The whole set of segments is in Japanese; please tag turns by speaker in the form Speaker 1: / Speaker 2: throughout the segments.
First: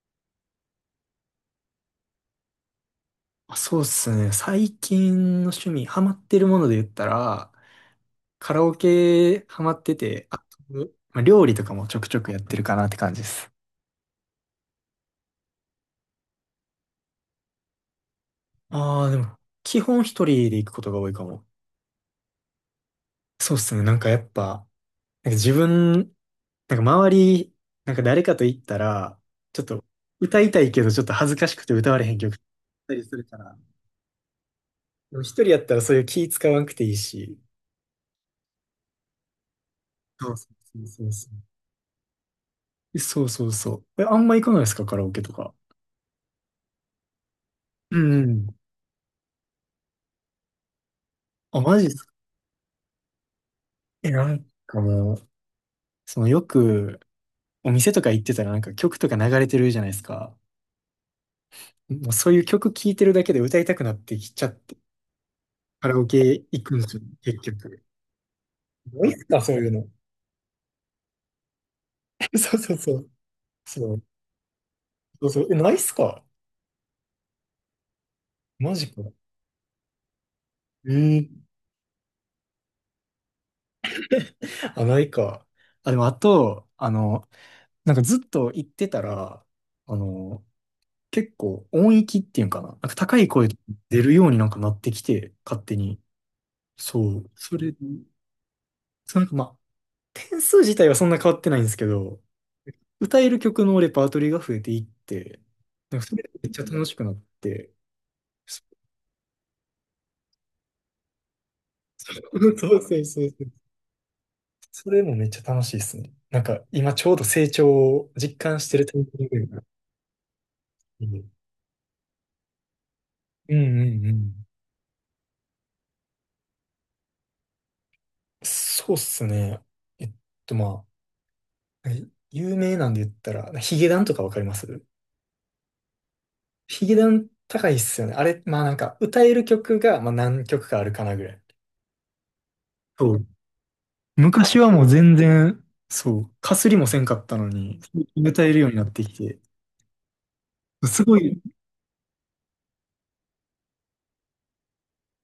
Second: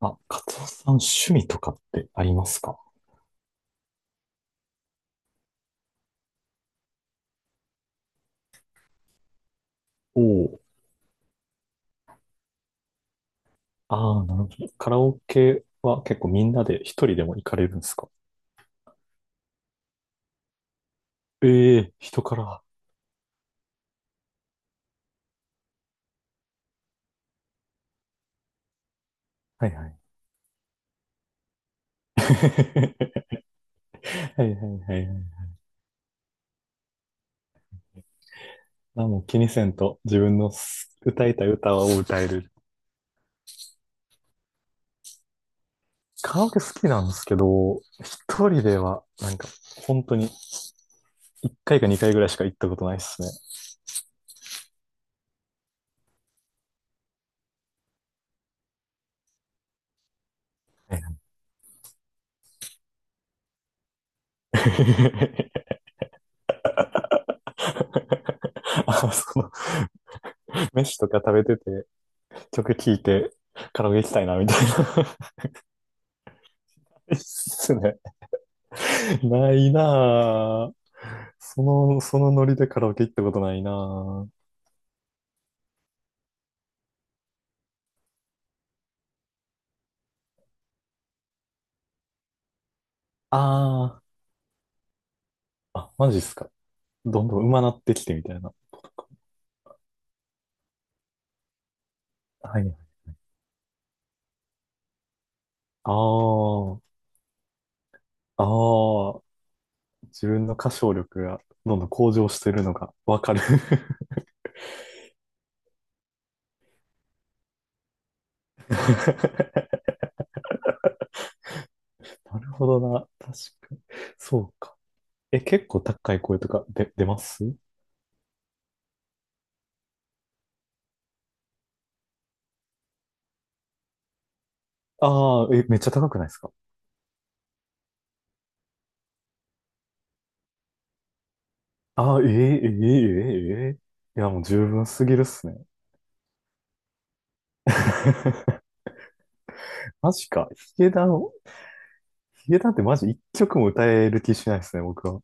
Speaker 1: あ、カツオさん、趣味とかってありますか？
Speaker 2: そうですね。最近の趣味、ハマってるもので言ったら、カラオケハマって
Speaker 1: お
Speaker 2: て、あと、
Speaker 1: おー。
Speaker 2: 料理とかもちょくちょくやってるかなって感じです。
Speaker 1: ああ、なるほど。カラオケは結構みんなで一人でも行かれるんですか？
Speaker 2: でも、基本一人で行くことが多いかも。
Speaker 1: ええー、人から。は
Speaker 2: そうですね。やっぱ、なんか自分、なんか周り、なんか誰かと行ったら、ちょっ
Speaker 1: い
Speaker 2: と
Speaker 1: はい。
Speaker 2: 歌いたいけどちょっと恥ずかしくて歌われへん曲だったりするか ら、
Speaker 1: はいはいはいは
Speaker 2: でも一人
Speaker 1: い。
Speaker 2: やったらそういう気使わんくていいし。
Speaker 1: あ、もう気にせんと自
Speaker 2: そう
Speaker 1: 分
Speaker 2: そ
Speaker 1: の
Speaker 2: うそうそう
Speaker 1: 歌
Speaker 2: そ
Speaker 1: いたい
Speaker 2: う。
Speaker 1: 歌を歌える。
Speaker 2: そうそうそう。え、あんま行かないですか、カラオケとか。
Speaker 1: カラオケ好きなんですけど、
Speaker 2: う
Speaker 1: 一
Speaker 2: ん。
Speaker 1: 人ではなんか本当に一
Speaker 2: あ、マ
Speaker 1: 回
Speaker 2: ジ
Speaker 1: か
Speaker 2: っす
Speaker 1: 二
Speaker 2: か？
Speaker 1: 回ぐらいしか行ったことないですね。
Speaker 2: え、なんかもう、そのよくお店とか行ってたらなんか曲とか流れてるじゃないですか。
Speaker 1: はいは
Speaker 2: もうそういう曲聴いてるだけで歌いたくなってきちゃっ
Speaker 1: い。
Speaker 2: て、カラオケ行くんですよ、結局。ない
Speaker 1: あ、
Speaker 2: っすか、そういうの。
Speaker 1: 飯とか食べてて
Speaker 2: そうそ
Speaker 1: 曲
Speaker 2: う
Speaker 1: 聴
Speaker 2: そ
Speaker 1: い
Speaker 2: う。
Speaker 1: てカラオ
Speaker 2: そ
Speaker 1: ケ
Speaker 2: う。
Speaker 1: 行きたいなみたいな。
Speaker 2: そうそう。え、ないっすか？
Speaker 1: いいっすね。
Speaker 2: マジか。
Speaker 1: ないなぁ。
Speaker 2: え、
Speaker 1: そのノリでカラオケ行ったことないなぁ。
Speaker 2: あ、ないか。あ、でもあと、あの、なんかずっと行ってたら、あの、結構音域っていうんかな。なんか高い声
Speaker 1: あ
Speaker 2: 出るようになんかなってきて、勝手
Speaker 1: あ、あ、
Speaker 2: に。
Speaker 1: マジっすか。
Speaker 2: そ
Speaker 1: どん
Speaker 2: う。
Speaker 1: どん
Speaker 2: そ
Speaker 1: 上手な
Speaker 2: れ、
Speaker 1: ってきてみたいなことか。
Speaker 2: そうなんかまあ、点数自体はそんな変わってないんですけど、
Speaker 1: はい。
Speaker 2: 歌える曲のレパートリーが増えていって、なんかそれがめっち
Speaker 1: あ
Speaker 2: ゃ楽しくなって、
Speaker 1: あ、
Speaker 2: そ
Speaker 1: ああ、自分の歌唱力がどんどん
Speaker 2: そ
Speaker 1: 向上して
Speaker 2: う
Speaker 1: るの
Speaker 2: そう
Speaker 1: が
Speaker 2: そう
Speaker 1: わ
Speaker 2: そう。
Speaker 1: かる。
Speaker 2: それもめっちゃ楽しいですね。なんか今ちょうど成長を実感してるタイミングが、 うん
Speaker 1: なるほどな。確
Speaker 2: うん
Speaker 1: かに。
Speaker 2: う
Speaker 1: そ
Speaker 2: ん。
Speaker 1: うか。え、結構高い声とか出ます
Speaker 2: そうっすね。えっとま有名なんで言ったら、ヒゲダンとかわかります？
Speaker 1: ああー、え、めっちゃ高くないですか？
Speaker 2: ヒゲダン高いっすよね。あれ、まあなんか歌える曲が、まあ、何曲かあるかなぐらい。
Speaker 1: ああー、えええ
Speaker 2: そう、
Speaker 1: えええ、いや、もう
Speaker 2: 昔
Speaker 1: 十
Speaker 2: はもう
Speaker 1: 分す
Speaker 2: 全
Speaker 1: ぎるっすね。
Speaker 2: 然、そう、かすりもせんかったのに、歌える ようになってきて、
Speaker 1: マジか。ヒゲ
Speaker 2: す
Speaker 1: ダン、
Speaker 2: ごい、
Speaker 1: ヒゲダンってマジ一曲も歌える気しないですね、僕は。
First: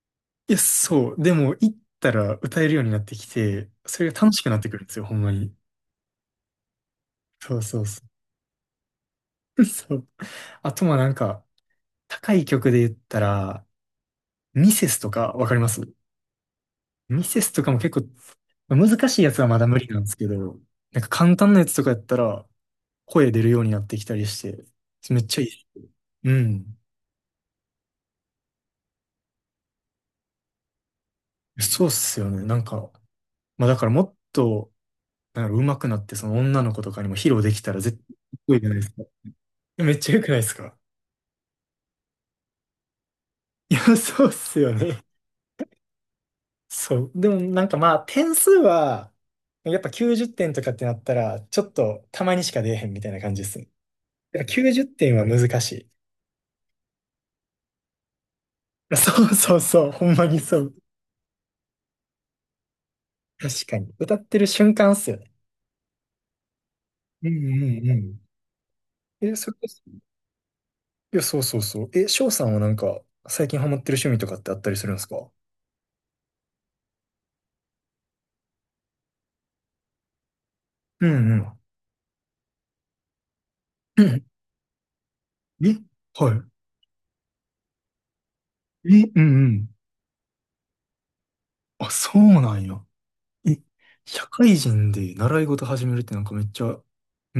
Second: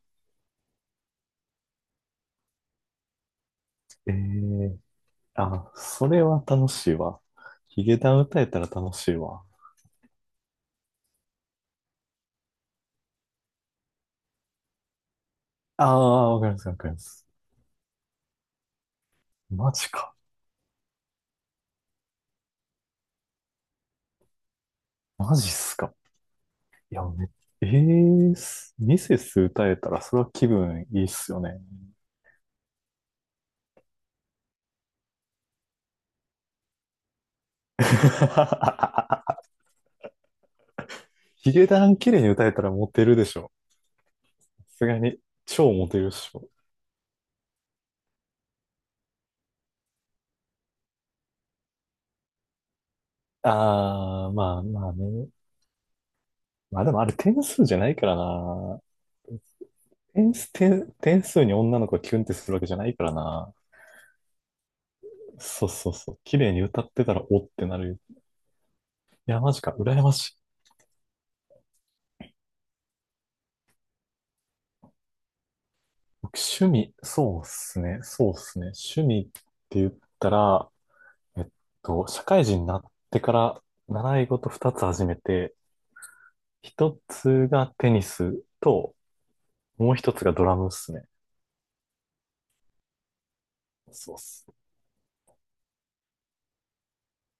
Speaker 2: や、そう、でも行ったら歌えるようになってきて、それ
Speaker 1: え
Speaker 2: が楽しくなってく
Speaker 1: え、
Speaker 2: るんですよ、ほんまに。
Speaker 1: あ、それは楽しいわ。
Speaker 2: そうそ
Speaker 1: ヒ
Speaker 2: う
Speaker 1: ゲ
Speaker 2: そ
Speaker 1: ダン歌えたら楽しいわ。
Speaker 2: う。そう。あとまあなんか、高い曲で言ったら、ミセスとかわかります？
Speaker 1: ああ、わかります、わかりま
Speaker 2: ミ
Speaker 1: す。
Speaker 2: セスとかも結構、難しいやつはまだ
Speaker 1: マ
Speaker 2: 無理
Speaker 1: ジ
Speaker 2: なんです
Speaker 1: か。
Speaker 2: けど、なんか簡単なやつとかやったら、声出るようになってきたりして、めっ
Speaker 1: マ
Speaker 2: ちゃい
Speaker 1: ジっ
Speaker 2: い。
Speaker 1: すか。
Speaker 2: うん。
Speaker 1: いや、ええ、ミセス歌えたらそれは気分いいっすよね。
Speaker 2: そうっすよね。なんか、まあだからもっと、なんか上手くなって、その女の子とかにも披露できたら絶対かっこいいじゃないですか。い やめっちゃ良くないですか？
Speaker 1: ヒゲダン綺麗に歌えたらモテるでしょ。
Speaker 2: いや、そうっす
Speaker 1: さ
Speaker 2: よ
Speaker 1: すが
Speaker 2: ね。
Speaker 1: に、超モテるでしょ。
Speaker 2: そう。でもなんかまあ、点数は、やっぱ90点とかってなったら、ちょっとたまにしか出えへんみたいな感じですね。
Speaker 1: ああ、
Speaker 2: だから
Speaker 1: まあ
Speaker 2: 90
Speaker 1: まあ
Speaker 2: 点は
Speaker 1: ね。
Speaker 2: 難しい。
Speaker 1: まあでもあれ点数じゃないからな。
Speaker 2: そうそうそう、ほんま
Speaker 1: 点
Speaker 2: に
Speaker 1: 数、
Speaker 2: そう。
Speaker 1: 点、点数に女の子がキュンってするわけじゃないからな。
Speaker 2: 確かに。歌ってる瞬間っすよね。
Speaker 1: そうそうそう。綺麗に歌ってたら
Speaker 2: うん
Speaker 1: おっ
Speaker 2: う
Speaker 1: てなる
Speaker 2: んう
Speaker 1: よ。
Speaker 2: ん。
Speaker 1: い
Speaker 2: え、
Speaker 1: や、
Speaker 2: そ
Speaker 1: マ
Speaker 2: れ
Speaker 1: ジ
Speaker 2: こ
Speaker 1: か。
Speaker 2: そ、
Speaker 1: 羨ましい。
Speaker 2: いや、そうそうそう。え、翔さんはなんか、最近ハマってる趣味とかってあったりするんですか？
Speaker 1: 僕、趣味、そうっすね。そうっすね。趣味って言ったら、
Speaker 2: うんう
Speaker 1: えっ
Speaker 2: ん。
Speaker 1: 社会人になってから
Speaker 2: う
Speaker 1: 習
Speaker 2: ん、
Speaker 1: い事二つ始めて、
Speaker 2: え、はい。
Speaker 1: 一つがテニスと、
Speaker 2: え、うんうん。
Speaker 1: もう一つがドラムっすね。
Speaker 2: あ、そうなんや。え、
Speaker 1: そうっ
Speaker 2: 社
Speaker 1: す。
Speaker 2: 会人で習い事始めるってなんかめっちゃ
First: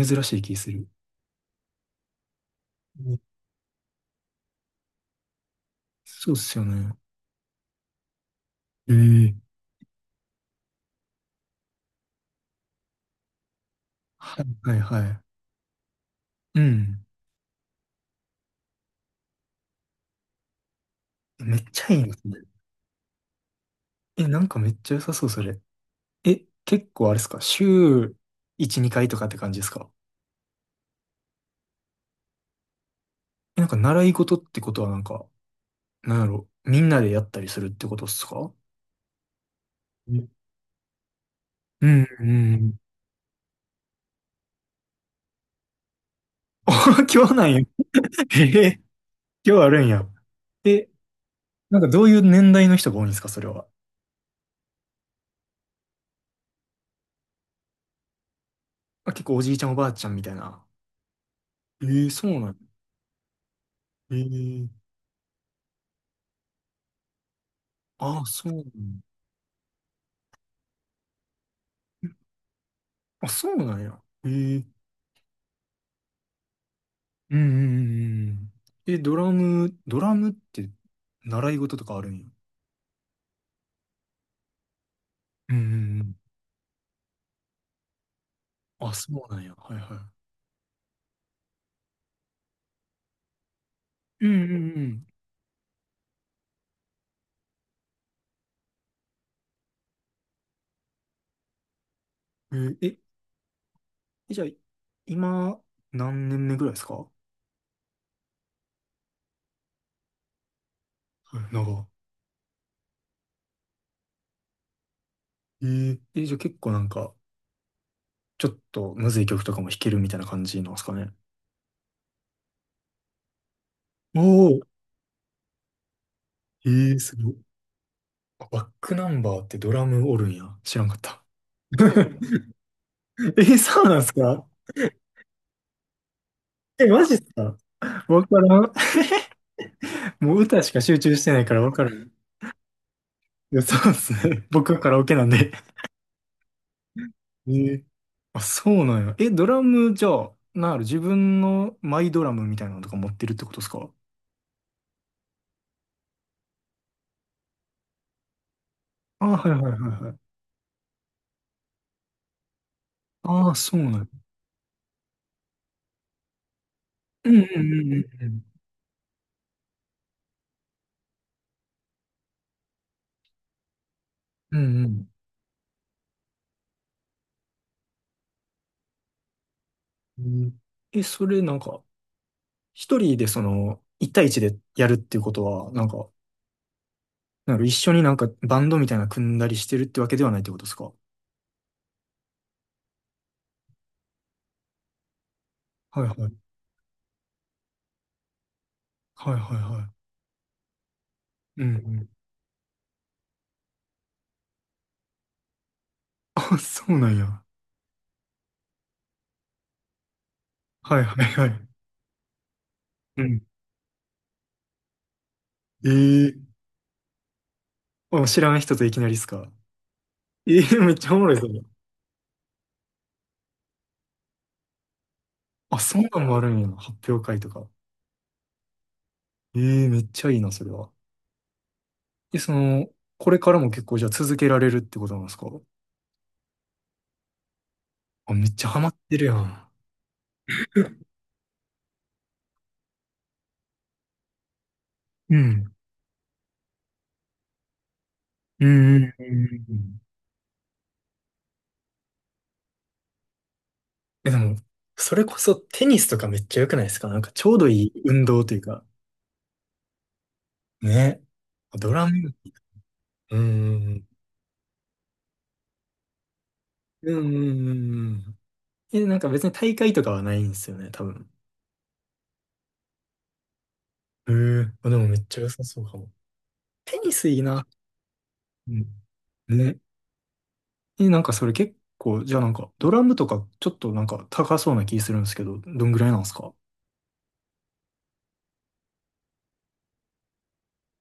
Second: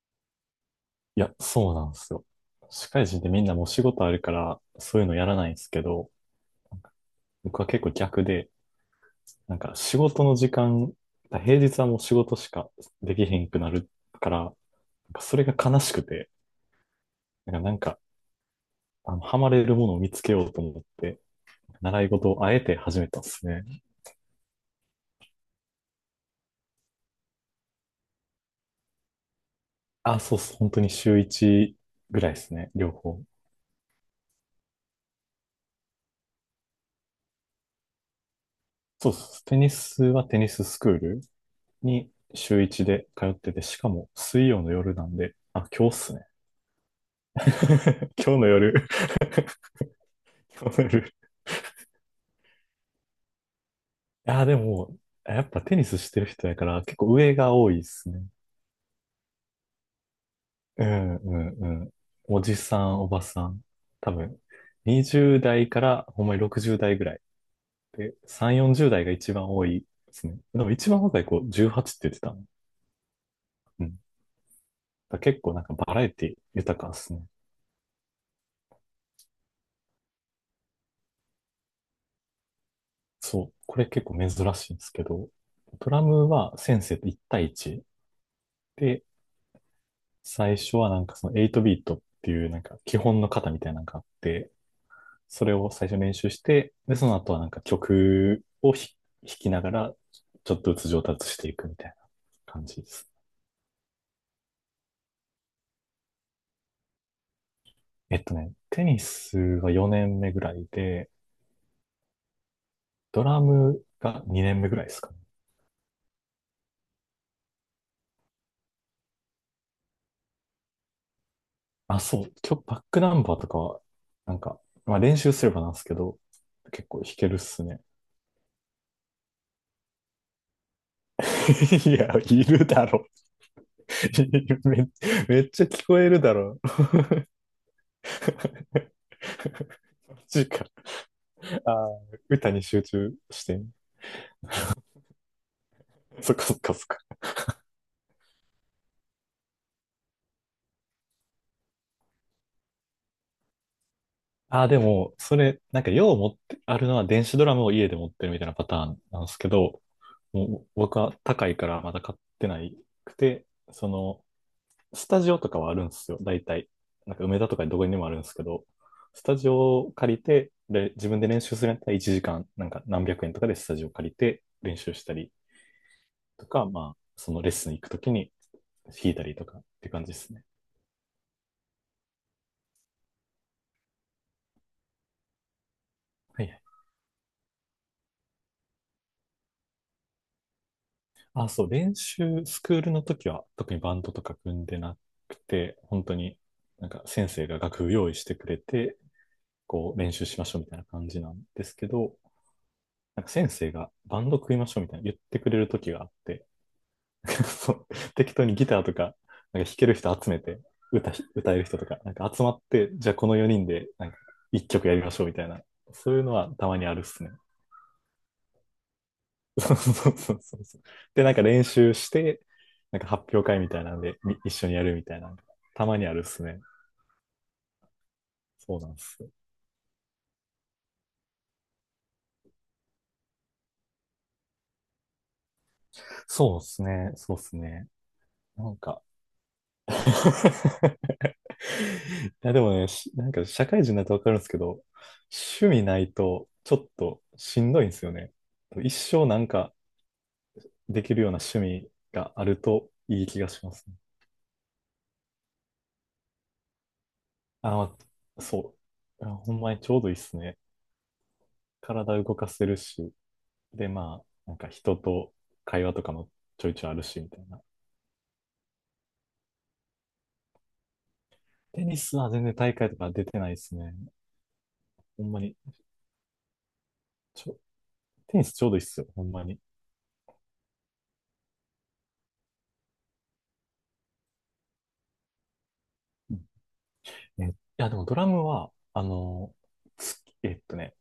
Speaker 2: 珍しい気する。
Speaker 1: いや、そうなんですよ。社会人って
Speaker 2: え、
Speaker 1: みんなもう仕事あるから、そういうのやらないんですけど、
Speaker 2: そうっすよね。
Speaker 1: 僕は結構逆で、
Speaker 2: ええ、
Speaker 1: なんか仕事の時間、平日はもう仕事しかできへんくなるから、
Speaker 2: はい
Speaker 1: なん
Speaker 2: はいは
Speaker 1: か
Speaker 2: い。
Speaker 1: それが悲しくて、
Speaker 2: うん。
Speaker 1: なんかハマれるものを見つけようと思って、
Speaker 2: めっちゃい
Speaker 1: 習
Speaker 2: い
Speaker 1: い
Speaker 2: な、そ
Speaker 1: 事
Speaker 2: れ。
Speaker 1: をあえて始めたんですね。
Speaker 2: え、なんかめっちゃ良さそう、それ。え、結構あれっすか、週1、2回とかって感じですか？
Speaker 1: あ、そうっす。本当に週1ぐらいですね。両方。
Speaker 2: え、なんか習い事ってことはなんか、なんやろ、みんなでやったりするってことっすか？
Speaker 1: そうっす。テニス
Speaker 2: う
Speaker 1: は
Speaker 2: ん
Speaker 1: テニススクール
Speaker 2: うん
Speaker 1: に
Speaker 2: う
Speaker 1: 週
Speaker 2: ん。
Speaker 1: 1で通ってて、しかも水曜の夜なんで、あ、今日っすね。
Speaker 2: 今日なんや。
Speaker 1: 今日
Speaker 2: え
Speaker 1: の
Speaker 2: え、
Speaker 1: 夜。
Speaker 2: 今日あるんや。
Speaker 1: 今日
Speaker 2: え、
Speaker 1: の夜。
Speaker 2: なんかどういう年代の人が多いんですか、それは。
Speaker 1: あ、でも、やっぱテニスしてる人やから結構上が多いっすね。
Speaker 2: あ、結構おじいちゃんおばあちゃんみたいな。
Speaker 1: うんうんうん。
Speaker 2: ええ、そう
Speaker 1: お
Speaker 2: なん
Speaker 1: じ
Speaker 2: や。
Speaker 1: さん、おばさん。多分、
Speaker 2: ええ、
Speaker 1: 20代からほんまに60代ぐらい。で、
Speaker 2: ああ、そう
Speaker 1: 3、
Speaker 2: なん
Speaker 1: 40
Speaker 2: や。
Speaker 1: 代が一番多いですね。でも一番若い子18って言ってたの。
Speaker 2: あ、そうなん
Speaker 1: うん。だか
Speaker 2: や。ええ、
Speaker 1: ら結構なんかバラエティ豊かですね。
Speaker 2: うんうんうんうん。え、ドラムって習い事とかあるんや。
Speaker 1: そう。これ結構珍しいんですけど、
Speaker 2: うんう
Speaker 1: ド
Speaker 2: んう
Speaker 1: ラ
Speaker 2: ん。
Speaker 1: ムは先生と1対1。
Speaker 2: あ、
Speaker 1: で、
Speaker 2: そうなんや。はいは
Speaker 1: 最初はなんかその8ビートっていうなんか基本の型みたいなのがあっ
Speaker 2: い。うん
Speaker 1: て、
Speaker 2: うん
Speaker 1: それを最初練習して、で、その後はなんか曲を弾きながら、ちょっとずつ上達していくみたいな感
Speaker 2: う
Speaker 1: じ
Speaker 2: ん。え
Speaker 1: で
Speaker 2: ー、
Speaker 1: す。
Speaker 2: え、じゃあ、今、何年目ぐらいですか？は
Speaker 1: テニスは4年目ぐらいで、
Speaker 2: い、長。
Speaker 1: ドラムが2年目ぐらいですかね。
Speaker 2: えー、え、じゃあ結構なんか、ちょっとむずい曲とかも弾けるみたいな感じなんですかね。
Speaker 1: あ、そう、今日バックナンバーとかは、
Speaker 2: お、
Speaker 1: なん
Speaker 2: お、
Speaker 1: か、まあ練習すればなんですけど、
Speaker 2: え
Speaker 1: 結
Speaker 2: ー、
Speaker 1: 構弾
Speaker 2: す
Speaker 1: け
Speaker 2: ごい。
Speaker 1: るっすね。
Speaker 2: あ、バックナンバーってドラムおるんや。知らんかった。
Speaker 1: いや、い るだろ。
Speaker 2: え、そうなんすか？
Speaker 1: め。めっちゃ聞こえるだろ。
Speaker 2: え、マジっすか？わからん。
Speaker 1: マ
Speaker 2: もう
Speaker 1: ジ
Speaker 2: 歌
Speaker 1: か。
Speaker 2: しか集中してないから
Speaker 1: あ
Speaker 2: わか
Speaker 1: あ、
Speaker 2: らん。い
Speaker 1: 歌に集中して。
Speaker 2: や、そうですね。僕はカラオケなんで。
Speaker 1: そっかそっかそっか。
Speaker 2: ええ、あ、そうなんや。え、ドラムじゃあ、なんやろ、自分のマイドラムみたいなのとか持ってるってことですか？
Speaker 1: ああ、でも、それ、なんか、よう持って、あるのは電子ドラムを家で持ってるみたいなパターンな
Speaker 2: あ、
Speaker 1: んです
Speaker 2: は
Speaker 1: け
Speaker 2: いはいはい
Speaker 1: ど、
Speaker 2: はい。
Speaker 1: もう僕は高いからまだ買ってないくて、
Speaker 2: ああ、そう
Speaker 1: そ
Speaker 2: なんや。
Speaker 1: の、スタジオとかはあるんですよ、大体。なんか、
Speaker 2: うん
Speaker 1: 梅
Speaker 2: う
Speaker 1: 田とかどこに
Speaker 2: ん
Speaker 1: でもあるん
Speaker 2: う
Speaker 1: です
Speaker 2: ん
Speaker 1: けど、スタジオを借りて、で、自分で練習するんやったら1時間、なんか何百円とかでスタジオ借りて
Speaker 2: うんうん。
Speaker 1: 練
Speaker 2: うんう
Speaker 1: 習し
Speaker 2: ん。
Speaker 1: たりとか、まあ、そのレッスン行くときに弾いたりとかって感じで
Speaker 2: う
Speaker 1: すね。
Speaker 2: ん、え、それなんか、一人でその、一対一でやるっていうことは、なんか、
Speaker 1: はいはい、
Speaker 2: なる一緒になんかバンドみたいなの組んだりしてるってわけではないってことですか？は
Speaker 1: あ、そう、スクールの時は特にバンドとか組んでなくて、
Speaker 2: い
Speaker 1: 本
Speaker 2: は
Speaker 1: 当に
Speaker 2: い。
Speaker 1: なんか先生が楽譜用意してくれて、
Speaker 2: はいはいは
Speaker 1: こう練習しましょうみたいな感じなん
Speaker 2: い。
Speaker 1: で
Speaker 2: うんう
Speaker 1: すけ
Speaker 2: ん。
Speaker 1: ど、なんか先生がバンド組みましょうみたいな言ってくれる時があって、
Speaker 2: あ、そうなんや。
Speaker 1: そう適当にギターとか、なんか弾ける人集めて、
Speaker 2: はいはいは
Speaker 1: 歌える
Speaker 2: い。
Speaker 1: 人とか、なんか集まって、じゃあ
Speaker 2: う
Speaker 1: この
Speaker 2: ん。
Speaker 1: 4人でなんか1曲やりましょうみたいな、そういうの
Speaker 2: ええ、
Speaker 1: はたまにあるっすね。
Speaker 2: あ、知らん人といきなりっすか？
Speaker 1: そうそうそうそ
Speaker 2: え
Speaker 1: う
Speaker 2: え、
Speaker 1: そう。
Speaker 2: めっちゃお
Speaker 1: で、
Speaker 2: も
Speaker 1: な
Speaker 2: ろ
Speaker 1: ん
Speaker 2: い
Speaker 1: か
Speaker 2: それ。
Speaker 1: 練習して、なんか発表会みたいなんで、一緒にやるみたいなのが、
Speaker 2: あ、
Speaker 1: たま
Speaker 2: そん
Speaker 1: に
Speaker 2: な
Speaker 1: あるっ
Speaker 2: んもあ
Speaker 1: す
Speaker 2: るん
Speaker 1: ね。
Speaker 2: やな。発表会とか。
Speaker 1: そうなんです。
Speaker 2: ええ、めっちゃいいな、それは。え、その、これからも結構じゃあ続けられるってことなんですか？
Speaker 1: そうですね。そうですね。
Speaker 2: あ、めっちゃ
Speaker 1: なん
Speaker 2: ハマっ
Speaker 1: か。
Speaker 2: てるやん。
Speaker 1: いや、でもね、なんか社会人になってわかるんですけど、
Speaker 2: う
Speaker 1: 趣
Speaker 2: ん。
Speaker 1: 味ないとちょっとしんどいんですよね。
Speaker 2: うん
Speaker 1: 一
Speaker 2: うんう
Speaker 1: 生なん
Speaker 2: ん
Speaker 1: か
Speaker 2: うん、
Speaker 1: できるような趣味があるといい気がしますね。
Speaker 2: え、でも、それこそテニスとかめっちゃ良くないですか、なんかちょうど
Speaker 1: あ、
Speaker 2: いい
Speaker 1: ま
Speaker 2: 運
Speaker 1: あ
Speaker 2: 動という
Speaker 1: そ
Speaker 2: か。
Speaker 1: う。あ、ほんまにちょうどいいっすね。
Speaker 2: ね。ドラ
Speaker 1: 体
Speaker 2: ム、
Speaker 1: 動かせるし、
Speaker 2: う
Speaker 1: で、
Speaker 2: ん、
Speaker 1: まあ、なんか人と会話とかもちょいちょいある
Speaker 2: うん、
Speaker 1: し、みたい
Speaker 2: う
Speaker 1: な。
Speaker 2: ん、うん。うん、え、なんか別に大会とかはないんですよね、多分。
Speaker 1: テニスは全然大会とか出てないですね。
Speaker 2: へえ、あ、でもめ
Speaker 1: ほ
Speaker 2: っ
Speaker 1: ん
Speaker 2: ちゃ
Speaker 1: ま
Speaker 2: 良
Speaker 1: に。
Speaker 2: さそうかも。テニスいい
Speaker 1: ちょ、
Speaker 2: な。
Speaker 1: テニスちょう
Speaker 2: う
Speaker 1: どいいっ
Speaker 2: ん。
Speaker 1: すよ、ほんまに。
Speaker 2: ね。え、なんかそれ結構、じゃあなんか、ドラムとかちょっとなんか高そうな気するんですけど、どんぐらいなんです
Speaker 1: うん、
Speaker 2: か？
Speaker 1: いや、でもドラムは、月、えっとね、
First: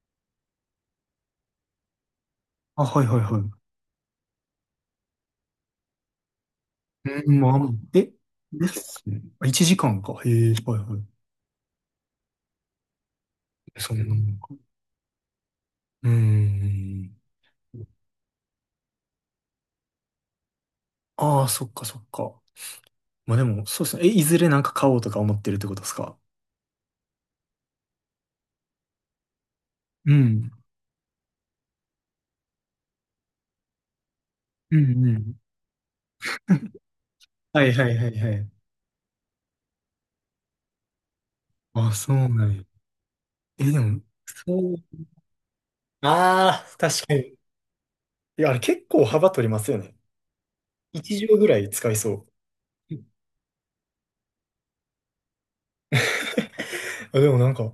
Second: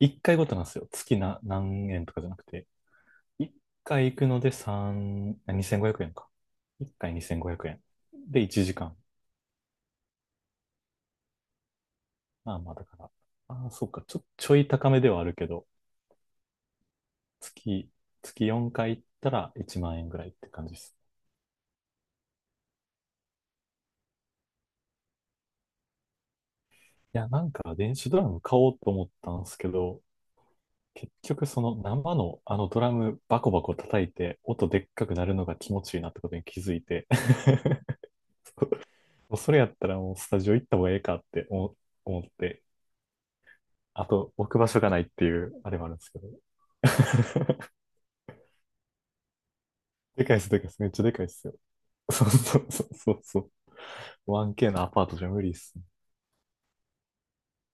Speaker 1: 1回ごとなんですよ。月な何円とかじゃなくて、
Speaker 2: あ、はいはいは
Speaker 1: 1
Speaker 2: い。
Speaker 1: 回行くので3、あ2500円か。1回
Speaker 2: うん、
Speaker 1: 2500
Speaker 2: まあ、
Speaker 1: 円。
Speaker 2: え、
Speaker 1: で、1
Speaker 2: で
Speaker 1: 時間。
Speaker 2: すね。1時間かんか。へえ、はいはい。
Speaker 1: まあまあ、だから。ああ、そう
Speaker 2: そんな
Speaker 1: か。
Speaker 2: も
Speaker 1: ちょ、
Speaker 2: ん
Speaker 1: ちょ
Speaker 2: か。
Speaker 1: い高めではあるけど、
Speaker 2: うん。
Speaker 1: 月、月4回行ったら1万円ぐらいって感じです。
Speaker 2: ああ、そっかそっか。まあでも、そうですね。え、いずれなんか買おうとか思ってるってことですか？
Speaker 1: いや、なんか電子ドラム買おうと思ったんですけど、
Speaker 2: うん。
Speaker 1: 結局その生のあのドラムバコバコ叩いて音
Speaker 2: う
Speaker 1: でっ
Speaker 2: ん
Speaker 1: か
Speaker 2: う
Speaker 1: くな
Speaker 2: ん。
Speaker 1: るのが気持ちいいなってことに気づいて。
Speaker 2: はいはい はいはい。
Speaker 1: もうそれやったらもうスタジオ行った方がええかって思
Speaker 2: あ、そ
Speaker 1: 思っ
Speaker 2: うなんや。
Speaker 1: て、
Speaker 2: え、でも、
Speaker 1: あと置く場
Speaker 2: そ
Speaker 1: 所がな
Speaker 2: う、
Speaker 1: いっていうあれもあるんですけど。
Speaker 2: ああ、確かに。いや、あれ結構幅取りますよね。
Speaker 1: でかいっす、でかいっす。めっちゃでかい
Speaker 2: 1
Speaker 1: っ
Speaker 2: 畳ぐ
Speaker 1: すよ。
Speaker 2: らい使い
Speaker 1: そ
Speaker 2: そ
Speaker 1: うそうそう
Speaker 2: う。
Speaker 1: そうそう。1K のアパートじゃ無理っすね。
Speaker 2: あ、でもなんか、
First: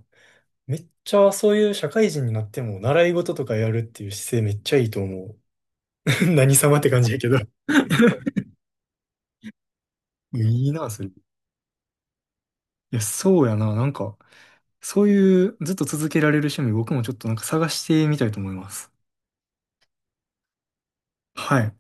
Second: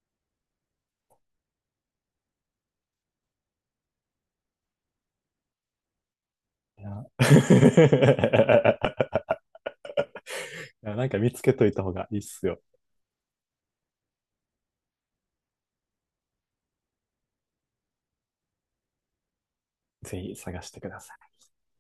Speaker 2: めっちゃそういう社会人になっても習い事とかやるっていう姿勢めっちゃいいと思う。何様っ
Speaker 1: い
Speaker 2: て感
Speaker 1: や。
Speaker 2: じやけ ど。
Speaker 1: い
Speaker 2: いいな、
Speaker 1: や
Speaker 2: そ
Speaker 1: な
Speaker 2: れ。
Speaker 1: ん
Speaker 2: い
Speaker 1: か見つけといた方がいいっすよ。
Speaker 2: や、そうやな。なんか、そういうずっと続けられる趣味、僕もちょっとなんか探してみたいと思います。
Speaker 1: ぜひ探してください。
Speaker 2: はい。